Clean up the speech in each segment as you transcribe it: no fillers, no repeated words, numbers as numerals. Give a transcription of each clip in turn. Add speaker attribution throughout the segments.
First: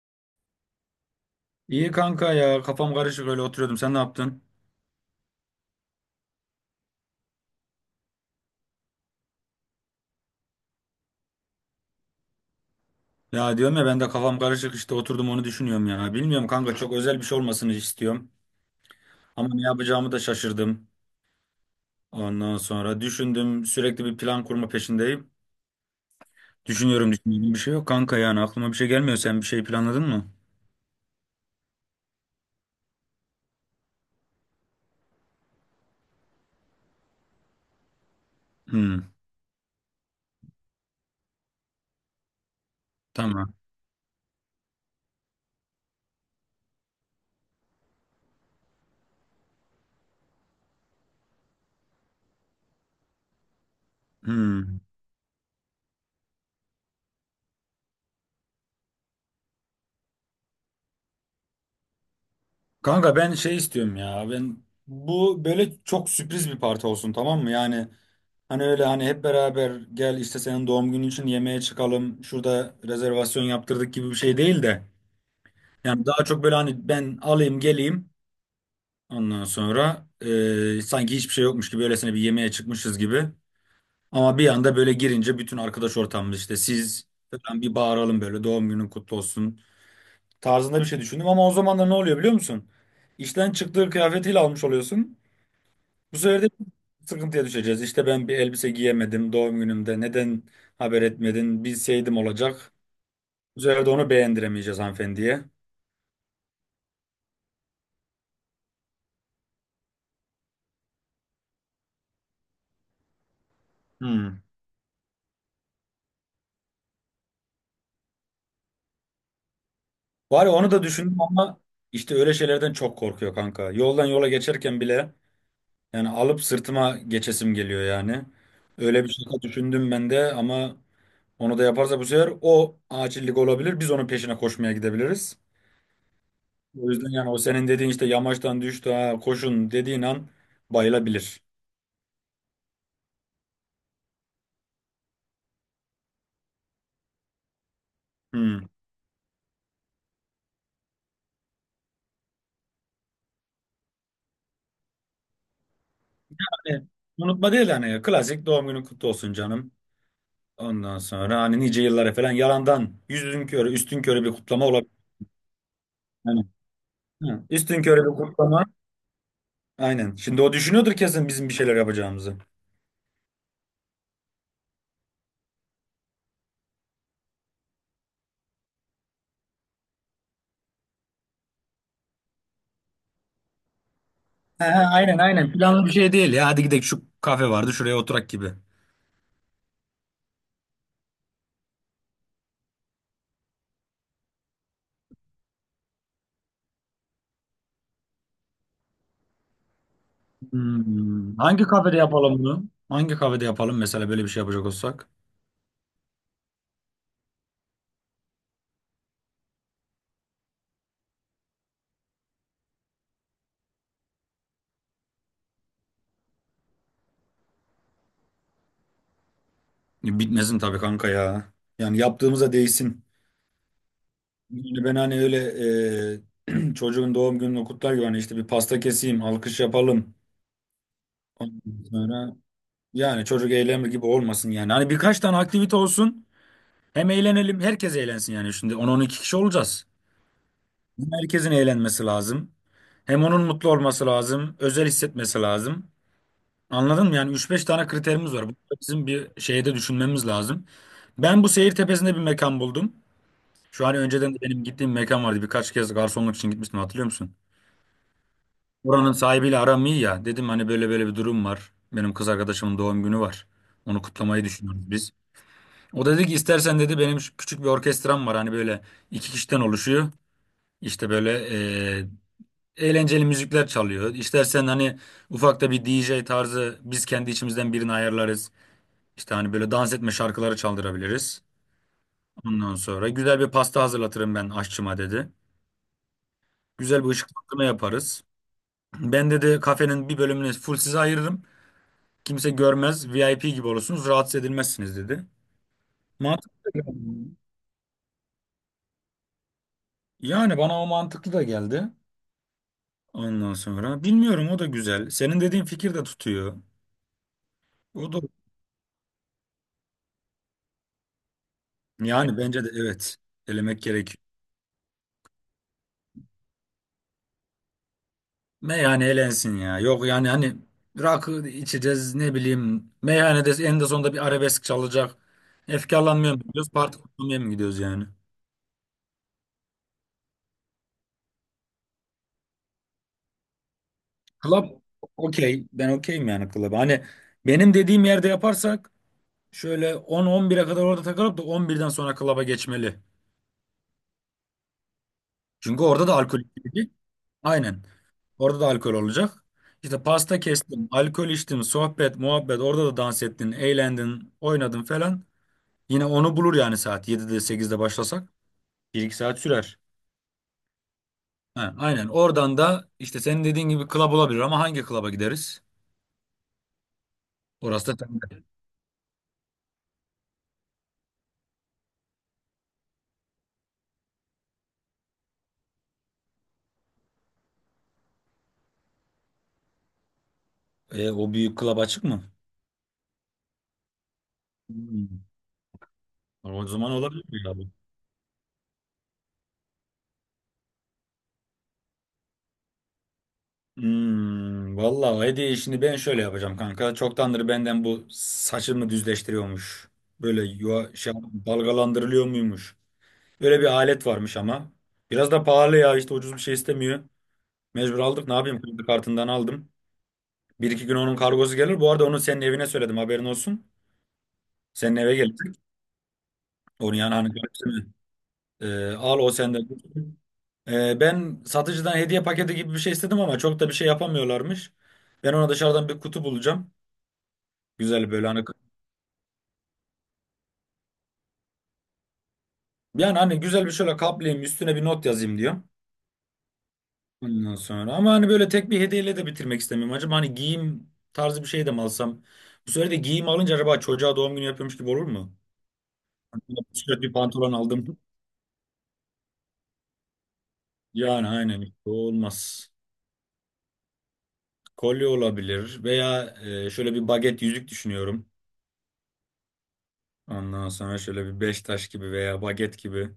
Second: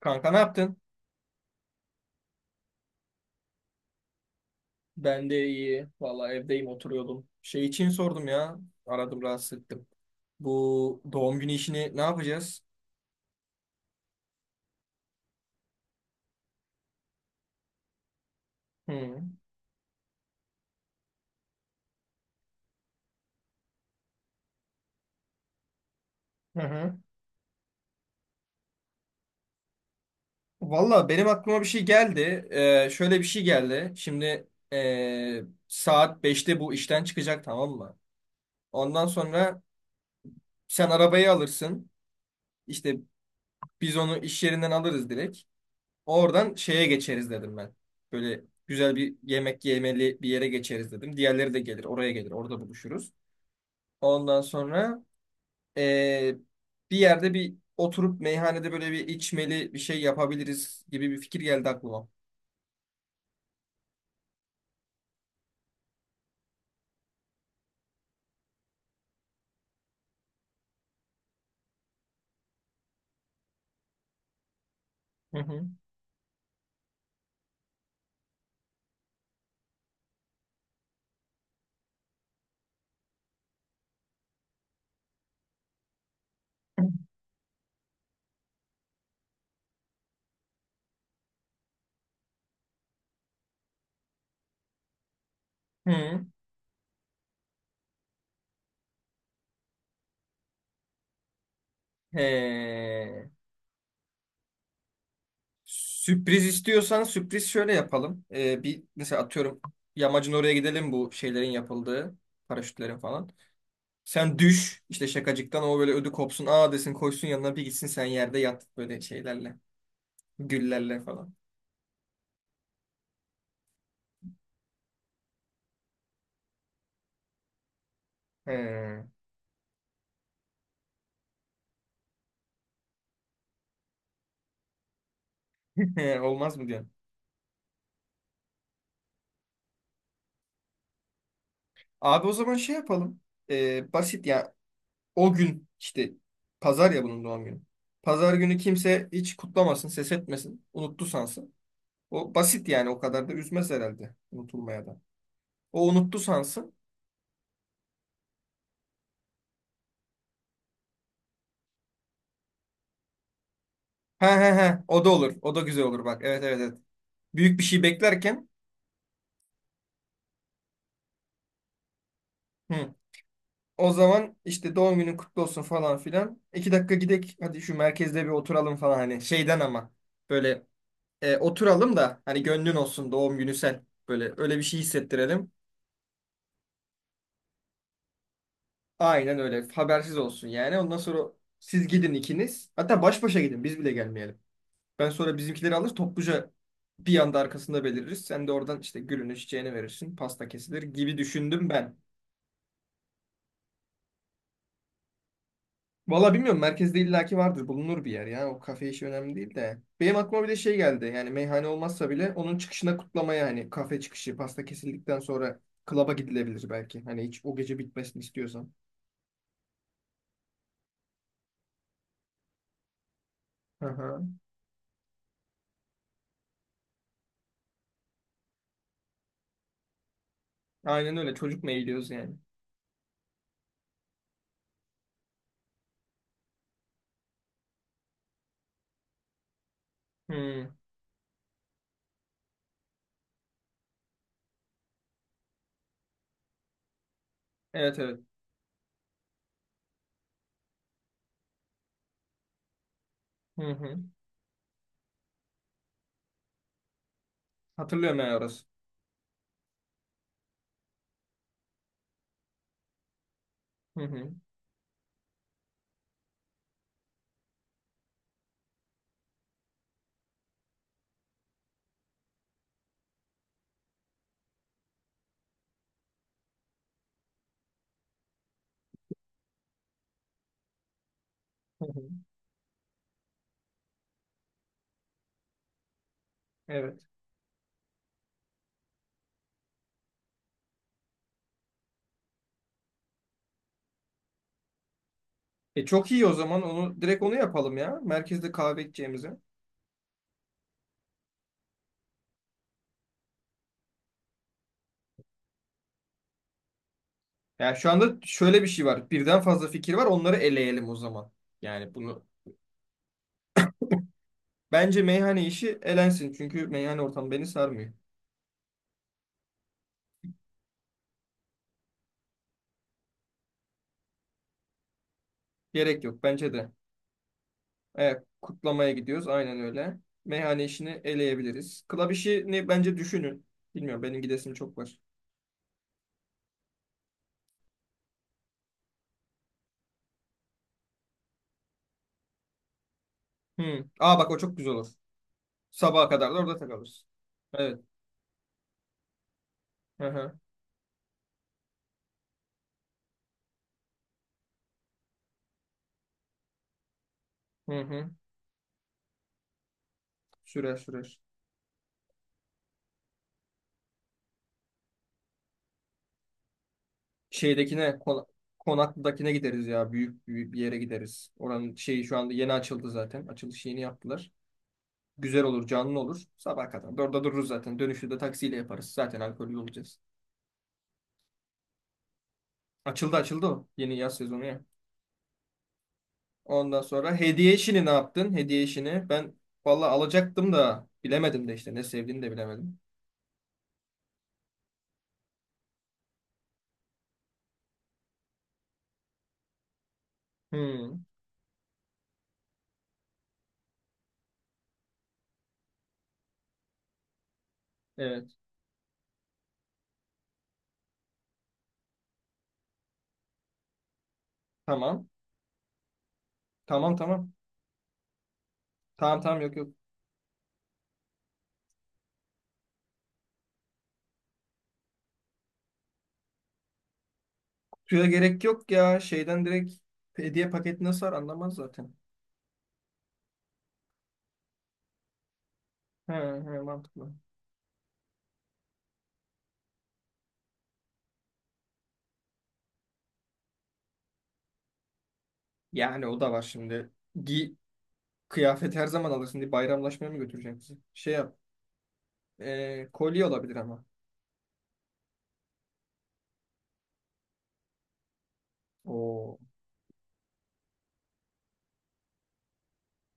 Speaker 1: Kanka ne yaptın?
Speaker 2: İyi kanka ya kafam karışık öyle oturuyordum sen ne yaptın?
Speaker 1: Ben de iyi. Valla evdeyim oturuyordum. Şey için sordum ya. Aradım rahatsız ettim. Bu doğum günü işini ne yapacağız?
Speaker 2: Ya diyorum ya ben de kafam karışık işte oturdum onu düşünüyorum ya. Bilmiyorum kanka çok özel bir şey olmasını istiyorum.
Speaker 1: Hı.
Speaker 2: Ama ne yapacağımı da şaşırdım. Ondan sonra düşündüm sürekli bir plan kurma peşindeyim.
Speaker 1: Hı hı.
Speaker 2: Düşünüyorum düşünüyorum bir şey yok kanka yani aklıma bir şey gelmiyor sen bir şey planladın mı?
Speaker 1: Valla benim aklıma bir şey geldi. Şöyle bir şey geldi. Şimdi saat 5'te bu işten çıkacak, tamam mı? Ondan
Speaker 2: Hmm,
Speaker 1: sonra sen arabayı alırsın. İşte
Speaker 2: tamam.
Speaker 1: biz onu iş yerinden alırız direkt. Oradan şeye geçeriz dedim ben. Böyle güzel bir yemek yemeli bir yere geçeriz dedim. Diğerleri de gelir, oraya gelir, orada buluşuruz. Ondan
Speaker 2: Hmm.
Speaker 1: sonra eee, bir yerde bir oturup meyhanede böyle bir içmeli bir şey yapabiliriz gibi bir fikir geldi aklıma.
Speaker 2: Kanka ben şey istiyorum ya. Ben bu böyle çok sürpriz bir parti olsun tamam mı? Yani hani öyle hani hep beraber gel işte senin doğum günün için yemeğe çıkalım. Şurada rezervasyon yaptırdık gibi bir şey değil de.
Speaker 1: Hı hı.
Speaker 2: Yani daha çok böyle hani ben alayım geleyim. Ondan sonra sanki hiçbir şey yokmuş gibi öylesine bir yemeğe çıkmışız gibi. Ama bir anda böyle girince bütün arkadaş ortamımız işte siz falan bir bağıralım böyle doğum günün kutlu olsun tarzında bir şey düşündüm ama o zaman da ne oluyor biliyor musun? İşten çıktığı kıyafetiyle almış oluyorsun. Bu
Speaker 1: Hı.
Speaker 2: sefer de sıkıntıya düşeceğiz. İşte ben bir elbise giyemedim doğum günümde. Neden haber etmedin? Bilseydim olacak.
Speaker 1: He.
Speaker 2: Bu sefer de onu beğendiremeyeceğiz hanımefendiye.
Speaker 1: Sürpriz istiyorsan sürpriz şöyle yapalım. Bir mesela atıyorum yamacın oraya gidelim, bu şeylerin yapıldığı paraşütlerin falan.
Speaker 2: Hmm.
Speaker 1: Sen düş işte şakacıktan, o böyle ödü kopsun. Aa desin, koysun yanına, bir gitsin sen yerde yat böyle şeylerle.
Speaker 2: Var ya onu da
Speaker 1: Güllerle
Speaker 2: düşündüm
Speaker 1: falan.
Speaker 2: ama işte öyle şeylerden çok korkuyor kanka. Yoldan yola geçerken bile yani alıp sırtıma geçesim geliyor yani.
Speaker 1: He.
Speaker 2: Öyle bir şey düşündüm ben de ama onu da yaparsa bu sefer o acillik olabilir. Biz onun peşine koşmaya gidebiliriz.
Speaker 1: Olmaz mı diyorsun?
Speaker 2: O yüzden yani o senin dediğin işte yamaçtan düştü ha koşun dediğin an bayılabilir.
Speaker 1: Abi o zaman şey yapalım. Basit ya. O gün işte pazar ya bunun doğum günü. Pazar günü
Speaker 2: Hmm.
Speaker 1: kimse hiç kutlamasın, ses etmesin. Unuttu sansın. O basit yani, o kadar da üzmez herhalde unutulmaya da. O unuttu sansın.
Speaker 2: Hani unutma değil hani klasik doğum günün kutlu olsun canım. Ondan sonra hani nice yıllara falan yalandan yüzün körü üstün körü
Speaker 1: He
Speaker 2: bir
Speaker 1: he
Speaker 2: kutlama
Speaker 1: he,
Speaker 2: olabilir.
Speaker 1: o da olur. O da güzel olur bak. Evet
Speaker 2: Yani,
Speaker 1: evet evet.
Speaker 2: hı,
Speaker 1: Büyük bir
Speaker 2: üstün
Speaker 1: şey
Speaker 2: körü bir
Speaker 1: beklerken.
Speaker 2: kutlama. Aynen. Şimdi o düşünüyordur kesin bizim bir şeyler yapacağımızı.
Speaker 1: Hı. O zaman işte doğum günün kutlu olsun falan filan. 2 dakika gidek, hadi şu merkezde bir oturalım falan, hani şeyden ama böyle oturalım da, hani gönlün olsun doğum günü, sen böyle öyle bir
Speaker 2: He, he,
Speaker 1: şey
Speaker 2: aynen
Speaker 1: hissettirelim.
Speaker 2: aynen planlı bir şey değil ya. Hadi gidelim şu kafe vardı şuraya oturak gibi.
Speaker 1: Aynen öyle habersiz olsun yani, ondan sonra siz gidin ikiniz, hatta baş başa gidin, biz bile gelmeyelim. Ben sonra bizimkileri alır, topluca bir anda arkasında beliririz. Sen de oradan işte gülünü çiçeğini verirsin, pasta kesilir gibi
Speaker 2: Hmm. Hangi
Speaker 1: düşündüm ben.
Speaker 2: kafede yapalım bunu? Hangi kafede yapalım mesela böyle bir şey yapacak olsak?
Speaker 1: Valla bilmiyorum, merkezde illaki vardır, bulunur bir yer ya, o kafe işi önemli değil de. Benim aklıma bir de şey geldi yani, meyhane olmazsa bile onun çıkışına kutlamaya, hani kafe çıkışı pasta kesildikten sonra klaba gidilebilir belki. Hani hiç o gece bitmesini istiyorsan.
Speaker 2: Bitmesin tabii kanka ya. Yani yaptığımıza değsin.
Speaker 1: Hı hı.
Speaker 2: Yani ben hani öyle çocuğun doğum gününü kutlar gibi hani işte bir pasta keseyim, alkış yapalım.
Speaker 1: Aynen öyle çocuk mu
Speaker 2: Ondan
Speaker 1: eğiliyoruz yani.
Speaker 2: sonra yani çocuk eğlenme gibi olmasın yani. Hani birkaç tane aktivite olsun. Hem eğlenelim, herkes eğlensin yani. Şimdi on on iki kişi olacağız.
Speaker 1: Hı.
Speaker 2: Hem herkesin eğlenmesi lazım. Hem onun mutlu olması lazım, özel hissetmesi lazım. Anladın mı? Yani üç beş tane
Speaker 1: Evet evet.
Speaker 2: kriterimiz var. Bu da bizim bir şeyde düşünmemiz lazım. Ben bu seyir tepesinde bir mekan buldum.
Speaker 1: Hı
Speaker 2: Şu
Speaker 1: hı.
Speaker 2: hani önceden de benim gittiğim mekan vardı. Birkaç kez garsonluk için gitmiştim hatırlıyor musun?
Speaker 1: Hatırlıyorum ben orası.
Speaker 2: Oranın sahibiyle aram iyi ya. Dedim hani böyle böyle bir durum var. Benim kız arkadaşımın doğum günü var.
Speaker 1: Hı
Speaker 2: Onu
Speaker 1: hı.
Speaker 2: kutlamayı düşünüyoruz biz. O dedi ki istersen dedi benim şu küçük bir orkestram var. Hani böyle iki kişiden oluşuyor. İşte böyle eğlenceli müzikler çalıyor. İstersen hani ufak da bir DJ tarzı biz kendi içimizden birini ayarlarız. İşte hani böyle dans etme şarkıları çaldırabiliriz.
Speaker 1: Hı hı.
Speaker 2: Ondan sonra güzel bir pasta hazırlatırım ben aşçıma dedi. Güzel
Speaker 1: Evet.
Speaker 2: bir ışıklandırma yaparız. Ben dedi kafenin bir bölümünü full size ayırırım. Kimse görmez. VIP gibi olursunuz. Rahatsız edilmezsiniz dedi.
Speaker 1: E çok iyi o zaman,
Speaker 2: Mantıklı da geldi.
Speaker 1: onu direkt onu yapalım ya, merkezde kahve içeceğimize.
Speaker 2: Yani bana o mantıklı da geldi. Ondan sonra bilmiyorum o da güzel. Senin dediğin fikir de tutuyor.
Speaker 1: Yani şu
Speaker 2: O
Speaker 1: anda
Speaker 2: da
Speaker 1: şöyle bir şey var, birden fazla fikir var, onları eleyelim o zaman. Yani bunu
Speaker 2: yani bence de evet elemek gerekiyor.
Speaker 1: Bence meyhane işi elensin. Çünkü meyhane ortamı beni sarmıyor.
Speaker 2: Meyhane elensin ya. Yok yani hani rakı içeceğiz ne bileyim. Meyhanede en de sonunda bir arabesk çalacak.
Speaker 1: Gerek yok
Speaker 2: Efkarlanmaya mı
Speaker 1: bence de.
Speaker 2: gidiyoruz? Parti kurmaya mı gidiyoruz yani?
Speaker 1: Evet, kutlamaya gidiyoruz. Aynen öyle. Meyhane işini eleyebiliriz. Club işini bence düşünün. Bilmiyorum, benim gidesim
Speaker 2: Club
Speaker 1: çok var.
Speaker 2: okey. Ben okeyim yani club. Hani benim dediğim yerde yaparsak şöyle 10-11'e kadar orada takılıp da 11'den sonra club'a geçmeli.
Speaker 1: Hmm. Aa bak, o çok güzel olur.
Speaker 2: Çünkü orada
Speaker 1: Sabaha
Speaker 2: da
Speaker 1: kadar da
Speaker 2: alkol
Speaker 1: orada
Speaker 2: içildi.
Speaker 1: takılırız. Evet.
Speaker 2: Aynen. Orada da alkol olacak. İşte
Speaker 1: Hı hı.
Speaker 2: pasta kestim, alkol içtim, sohbet, muhabbet. Orada da dans ettin, eğlendin, oynadın falan. Yine onu bulur yani saat 7'de 8'de
Speaker 1: Hı hı.
Speaker 2: başlasak. Bir iki saat sürer.
Speaker 1: Sürer sürer.
Speaker 2: Ha, aynen. Oradan da işte senin dediğin gibi club olabilir ama hangi club'a gideriz? Orası
Speaker 1: Şeydekine
Speaker 2: da
Speaker 1: kona-
Speaker 2: sende.
Speaker 1: Konaklı'dakine gideriz ya. Büyük, büyük bir yere gideriz. Oranın şeyi şu anda yeni açıldı zaten. Açılış yeni yaptılar. Güzel olur, canlı olur. Sabah kadar da orada dururuz zaten. Dönüşü de taksiyle yaparız, zaten alkollü olacağız.
Speaker 2: E, o büyük club açık mı?
Speaker 1: Açıldı açıldı o. Yeni yaz sezonu ya.
Speaker 2: Hmm. O
Speaker 1: Ondan
Speaker 2: zaman
Speaker 1: sonra
Speaker 2: olabilir mi
Speaker 1: hediye
Speaker 2: ya bu?
Speaker 1: işini ne yaptın? Hediye işini ben valla alacaktım da bilemedim de işte. Ne sevdiğini de bilemedim.
Speaker 2: Vallahi hediye işini ben şöyle yapacağım kanka. Çoktandır benden bu saçımı düzleştiriyormuş. Böyle yuva,
Speaker 1: Hmm,
Speaker 2: şey, dalgalandırılıyor muymuş? Böyle bir alet varmış ama. Biraz da pahalı ya işte ucuz bir şey istemiyor. Mecbur aldık
Speaker 1: evet.
Speaker 2: ne yapayım kredi kartından aldım. Bir iki gün onun kargosu gelir. Bu arada onu senin evine söyledim haberin olsun. Senin
Speaker 1: Tamam.
Speaker 2: eve gelecek.
Speaker 1: Tamam
Speaker 2: Onu yani hani
Speaker 1: tamam.
Speaker 2: Al
Speaker 1: Tamam
Speaker 2: o
Speaker 1: tamam, yok yok.
Speaker 2: sende dursun. Ben satıcıdan hediye paketi gibi bir şey istedim ama çok da bir şey yapamıyorlarmış. Ben ona dışarıdan bir kutu bulacağım.
Speaker 1: Kutuya
Speaker 2: Güzel böyle
Speaker 1: gerek
Speaker 2: hani.
Speaker 1: yok ya. Şeyden direkt hediye paketi nasıl var anlamaz zaten.
Speaker 2: Yani hani güzel bir şöyle kaplayayım üstüne bir not yazayım diyor.
Speaker 1: He, he, mantıklı.
Speaker 2: Ondan sonra ama hani böyle tek bir hediyeyle de bitirmek istemiyorum. Acaba hani giyim tarzı bir şey de mi alsam? Bu sefer de giyim alınca acaba çocuğa doğum günü yapıyormuş gibi olur mu?
Speaker 1: Yani o da var
Speaker 2: Hani böyle bir
Speaker 1: şimdi.
Speaker 2: tişört, bir pantolon
Speaker 1: Gi
Speaker 2: aldım.
Speaker 1: Kıyafet her zaman alırsın, diye bayramlaşmaya mı götüreceksin? Şey
Speaker 2: Yani
Speaker 1: yap.
Speaker 2: aynen o olmaz.
Speaker 1: Kolye olabilir ama.
Speaker 2: Kolye olabilir veya şöyle bir baget yüzük düşünüyorum.
Speaker 1: Oo.
Speaker 2: Ondan sonra şöyle bir beş taş gibi veya baget gibi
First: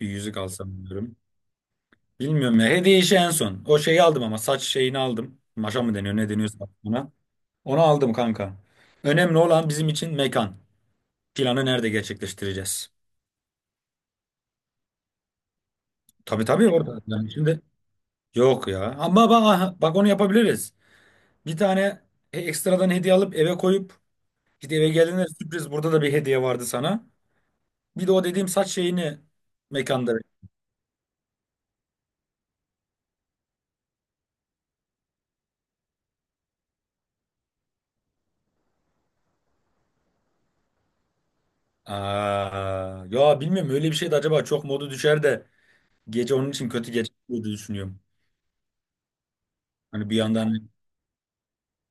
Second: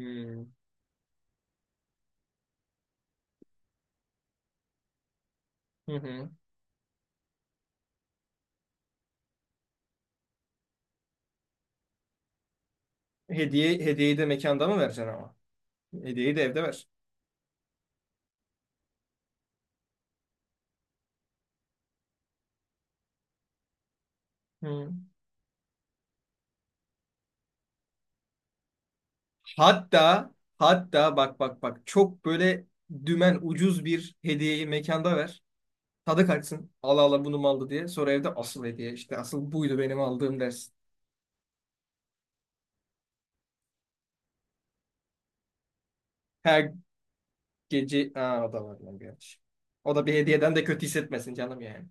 Speaker 2: bir yüzük alsam diyorum. Bilmiyorum ya. Hediye işi en son. O şeyi aldım ama saç şeyini aldım. Maşa mı
Speaker 1: Hı
Speaker 2: deniyor ne
Speaker 1: hı.
Speaker 2: deniyorsa buna. Onu aldım kanka. Önemli olan bizim için mekan. Planı nerede gerçekleştireceğiz?
Speaker 1: Hediye, hediyeyi de mekanda mı vereceksin ama? Hediyeyi de
Speaker 2: Tabii
Speaker 1: evde
Speaker 2: tabii
Speaker 1: ver.
Speaker 2: orada. Yani şimdi yok ya. Ama bak, bak onu yapabiliriz. Bir tane ekstradan hediye alıp eve koyup işte eve
Speaker 1: Hı.
Speaker 2: geldiğinde sürpriz burada da bir hediye vardı sana. Bir de o dediğim saç şeyini mekanda.
Speaker 1: Hatta hatta bak bak bak, çok böyle dümen ucuz bir hediyeyi mekanda ver. Tadı kaçsın. Allah Allah, bunu mu aldı diye. Sonra evde asıl hediye, işte asıl buydu benim aldığım dersin.
Speaker 2: Aa, ya bilmiyorum öyle bir şey de acaba çok modu düşer de gece onun için
Speaker 1: Her
Speaker 2: kötü geçer diye düşünüyorum.
Speaker 1: gece. Aa, o da var lan gerçi. O da
Speaker 2: Hani
Speaker 1: bir
Speaker 2: bir
Speaker 1: hediyeden de
Speaker 2: yandan
Speaker 1: kötü hissetmesin canım yani.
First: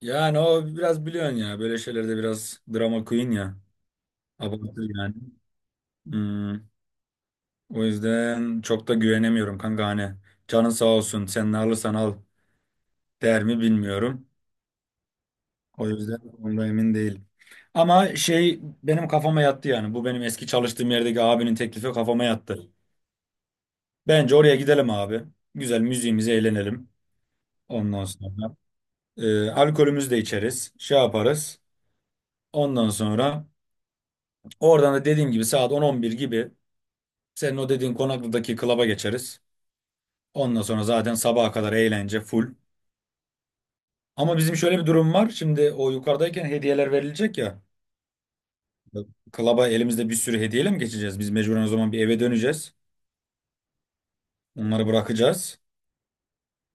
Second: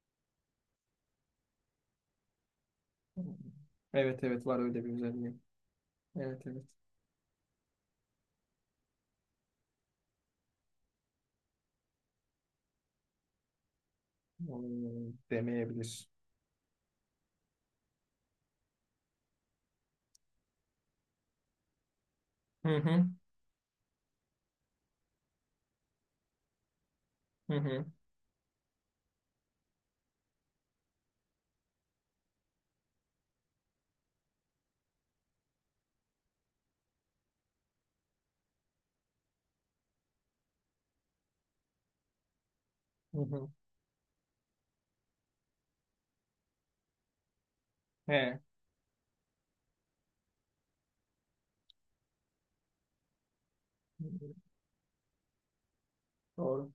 Speaker 2: yani o biraz biliyorsun ya böyle şeylerde biraz drama queen ya.
Speaker 1: Evet evet, var öyle
Speaker 2: Abartır
Speaker 1: bir
Speaker 2: yani.
Speaker 1: özelliği. Evet
Speaker 2: Hmm,
Speaker 1: evet.
Speaker 2: o yüzden çok da güvenemiyorum kanka hani. Canın sağ olsun sen ne alırsan al der mi bilmiyorum.
Speaker 1: Hmm,
Speaker 2: O
Speaker 1: demeyebilir.
Speaker 2: yüzden onda emin değilim. Ama şey benim kafama yattı yani. Bu benim eski çalıştığım yerdeki abinin teklifi kafama
Speaker 1: Hı
Speaker 2: yattı.
Speaker 1: hı.
Speaker 2: Bence oraya gidelim abi. Güzel müziğimizi eğlenelim.
Speaker 1: Hı hı.
Speaker 2: Ondan sonra alkolümüzü de içeriz. Şey yaparız. Ondan sonra oradan da dediğim gibi saat 10-11 gibi senin o dediğin Konaklı'daki klaba geçeriz. Ondan sonra zaten sabaha kadar eğlence full.
Speaker 1: Hı hı.
Speaker 2: Ama bizim şöyle bir durum var. Şimdi o yukarıdayken hediyeler verilecek ya.
Speaker 1: He.
Speaker 2: Klaba elimizde bir sürü hediyeyle mi geçeceğiz? Biz mecburen o zaman bir eve döneceğiz. Onları bırakacağız.
Speaker 1: Doğru.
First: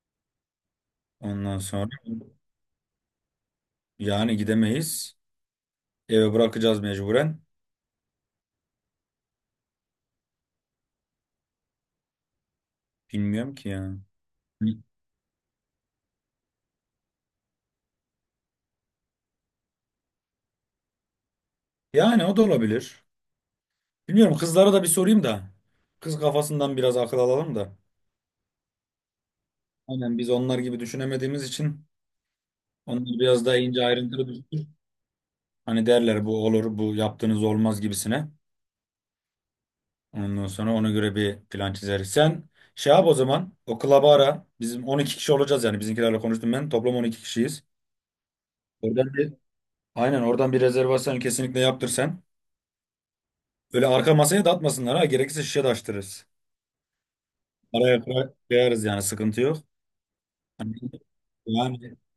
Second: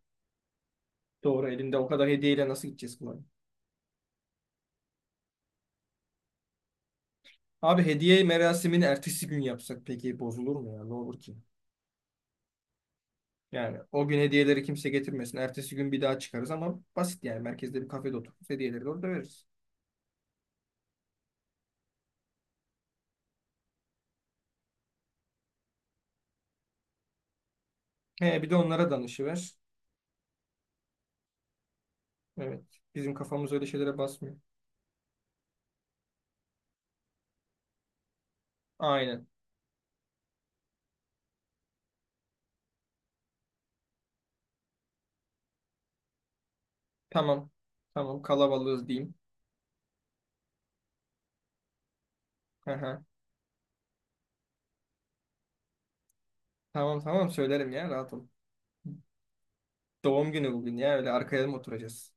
Speaker 1: Doğru.
Speaker 2: Ondan
Speaker 1: Elinde o
Speaker 2: sonra
Speaker 1: kadar hediyeyle nasıl gideceğiz kolay?
Speaker 2: yani gidemeyiz. Eve bırakacağız mecburen.
Speaker 1: Abi hediye merasimini ertesi gün yapsak peki, bozulur mu ya? Ne olur ki?
Speaker 2: Bilmiyorum ki
Speaker 1: Yani
Speaker 2: ya.
Speaker 1: o gün hediyeleri kimse getirmesin. Ertesi gün bir daha çıkarız ama basit yani. Merkezde bir kafede otururuz. Hediyeleri de orada veririz.
Speaker 2: Yani o da olabilir. Bilmiyorum kızlara da bir sorayım da. Kız kafasından biraz akıl alalım da.
Speaker 1: He, bir de onlara danışıver.
Speaker 2: Aynen biz onlar gibi düşünemediğimiz için
Speaker 1: Evet. Bizim
Speaker 2: onlar biraz
Speaker 1: kafamız
Speaker 2: daha
Speaker 1: öyle
Speaker 2: ince
Speaker 1: şeylere
Speaker 2: ayrıntılı
Speaker 1: basmıyor.
Speaker 2: düşünür. Hani derler bu olur bu yaptığınız olmaz gibisine.
Speaker 1: Aynen.
Speaker 2: Ondan sonra ona göre bir plan çizeriz. Sen şey yap o zaman o klaba ara. Bizim 12 kişi olacağız yani bizimkilerle konuştum ben. Toplam 12
Speaker 1: Tamam.
Speaker 2: kişiyiz.
Speaker 1: Tamam, kalabalığız
Speaker 2: Oradan
Speaker 1: diyeyim.
Speaker 2: bir aynen oradan bir rezervasyon kesinlikle yaptır sen.
Speaker 1: Hı hı.
Speaker 2: Öyle arka masaya da atmasınlar ha. Gerekirse şişe de açtırırız.
Speaker 1: Tamam tamam, söylerim ya,
Speaker 2: Araya
Speaker 1: rahat ol.
Speaker 2: koyarız yani sıkıntı yok.
Speaker 1: Doğum günü
Speaker 2: Hani-
Speaker 1: bugün ya, öyle arkaya mı
Speaker 2: Yani
Speaker 1: oturacağız?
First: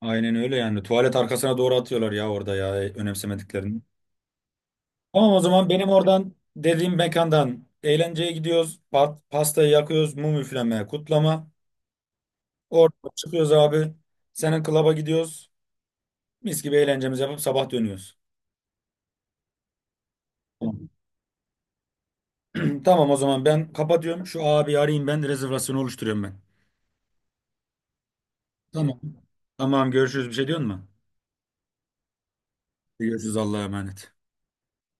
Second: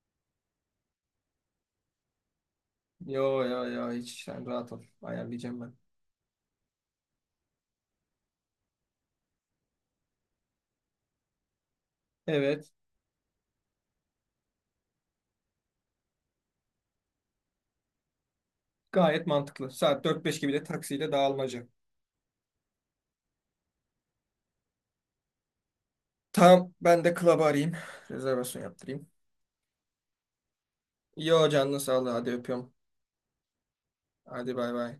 Speaker 2: aynen öyle yani. Tuvalet arkasına doğru atıyorlar ya orada ya
Speaker 1: Yo yo
Speaker 2: önemsemediklerini.
Speaker 1: yo, hiç sen rahat ol.
Speaker 2: Tamam o
Speaker 1: Ayarlayacağım
Speaker 2: zaman
Speaker 1: ben.
Speaker 2: benim oradan dediğim mekandan eğlenceye gidiyoruz. Pastayı yakıyoruz. Mum üfleme, kutlama.
Speaker 1: Evet.
Speaker 2: Oradan çıkıyoruz abi. Senin klaba gidiyoruz. Mis gibi eğlencemizi yapıp sabah dönüyoruz.
Speaker 1: Gayet mantıklı. Saat 4-5 gibi de
Speaker 2: Tamam.
Speaker 1: taksiyle dağılmaca.
Speaker 2: Tamam o zaman ben kapatıyorum. Şu abi arayayım ben rezervasyonu oluşturuyorum ben.
Speaker 1: Tamam, ben de club'ı arayayım. Rezervasyon
Speaker 2: Tamam.
Speaker 1: yaptırayım.
Speaker 2: Tamam görüşürüz. Bir şey diyor mu?
Speaker 1: Yo, canını sağlığı, hadi öpüyorum.
Speaker 2: Görüşürüz Allah'a emanet.
Speaker 1: Hadi bay bay.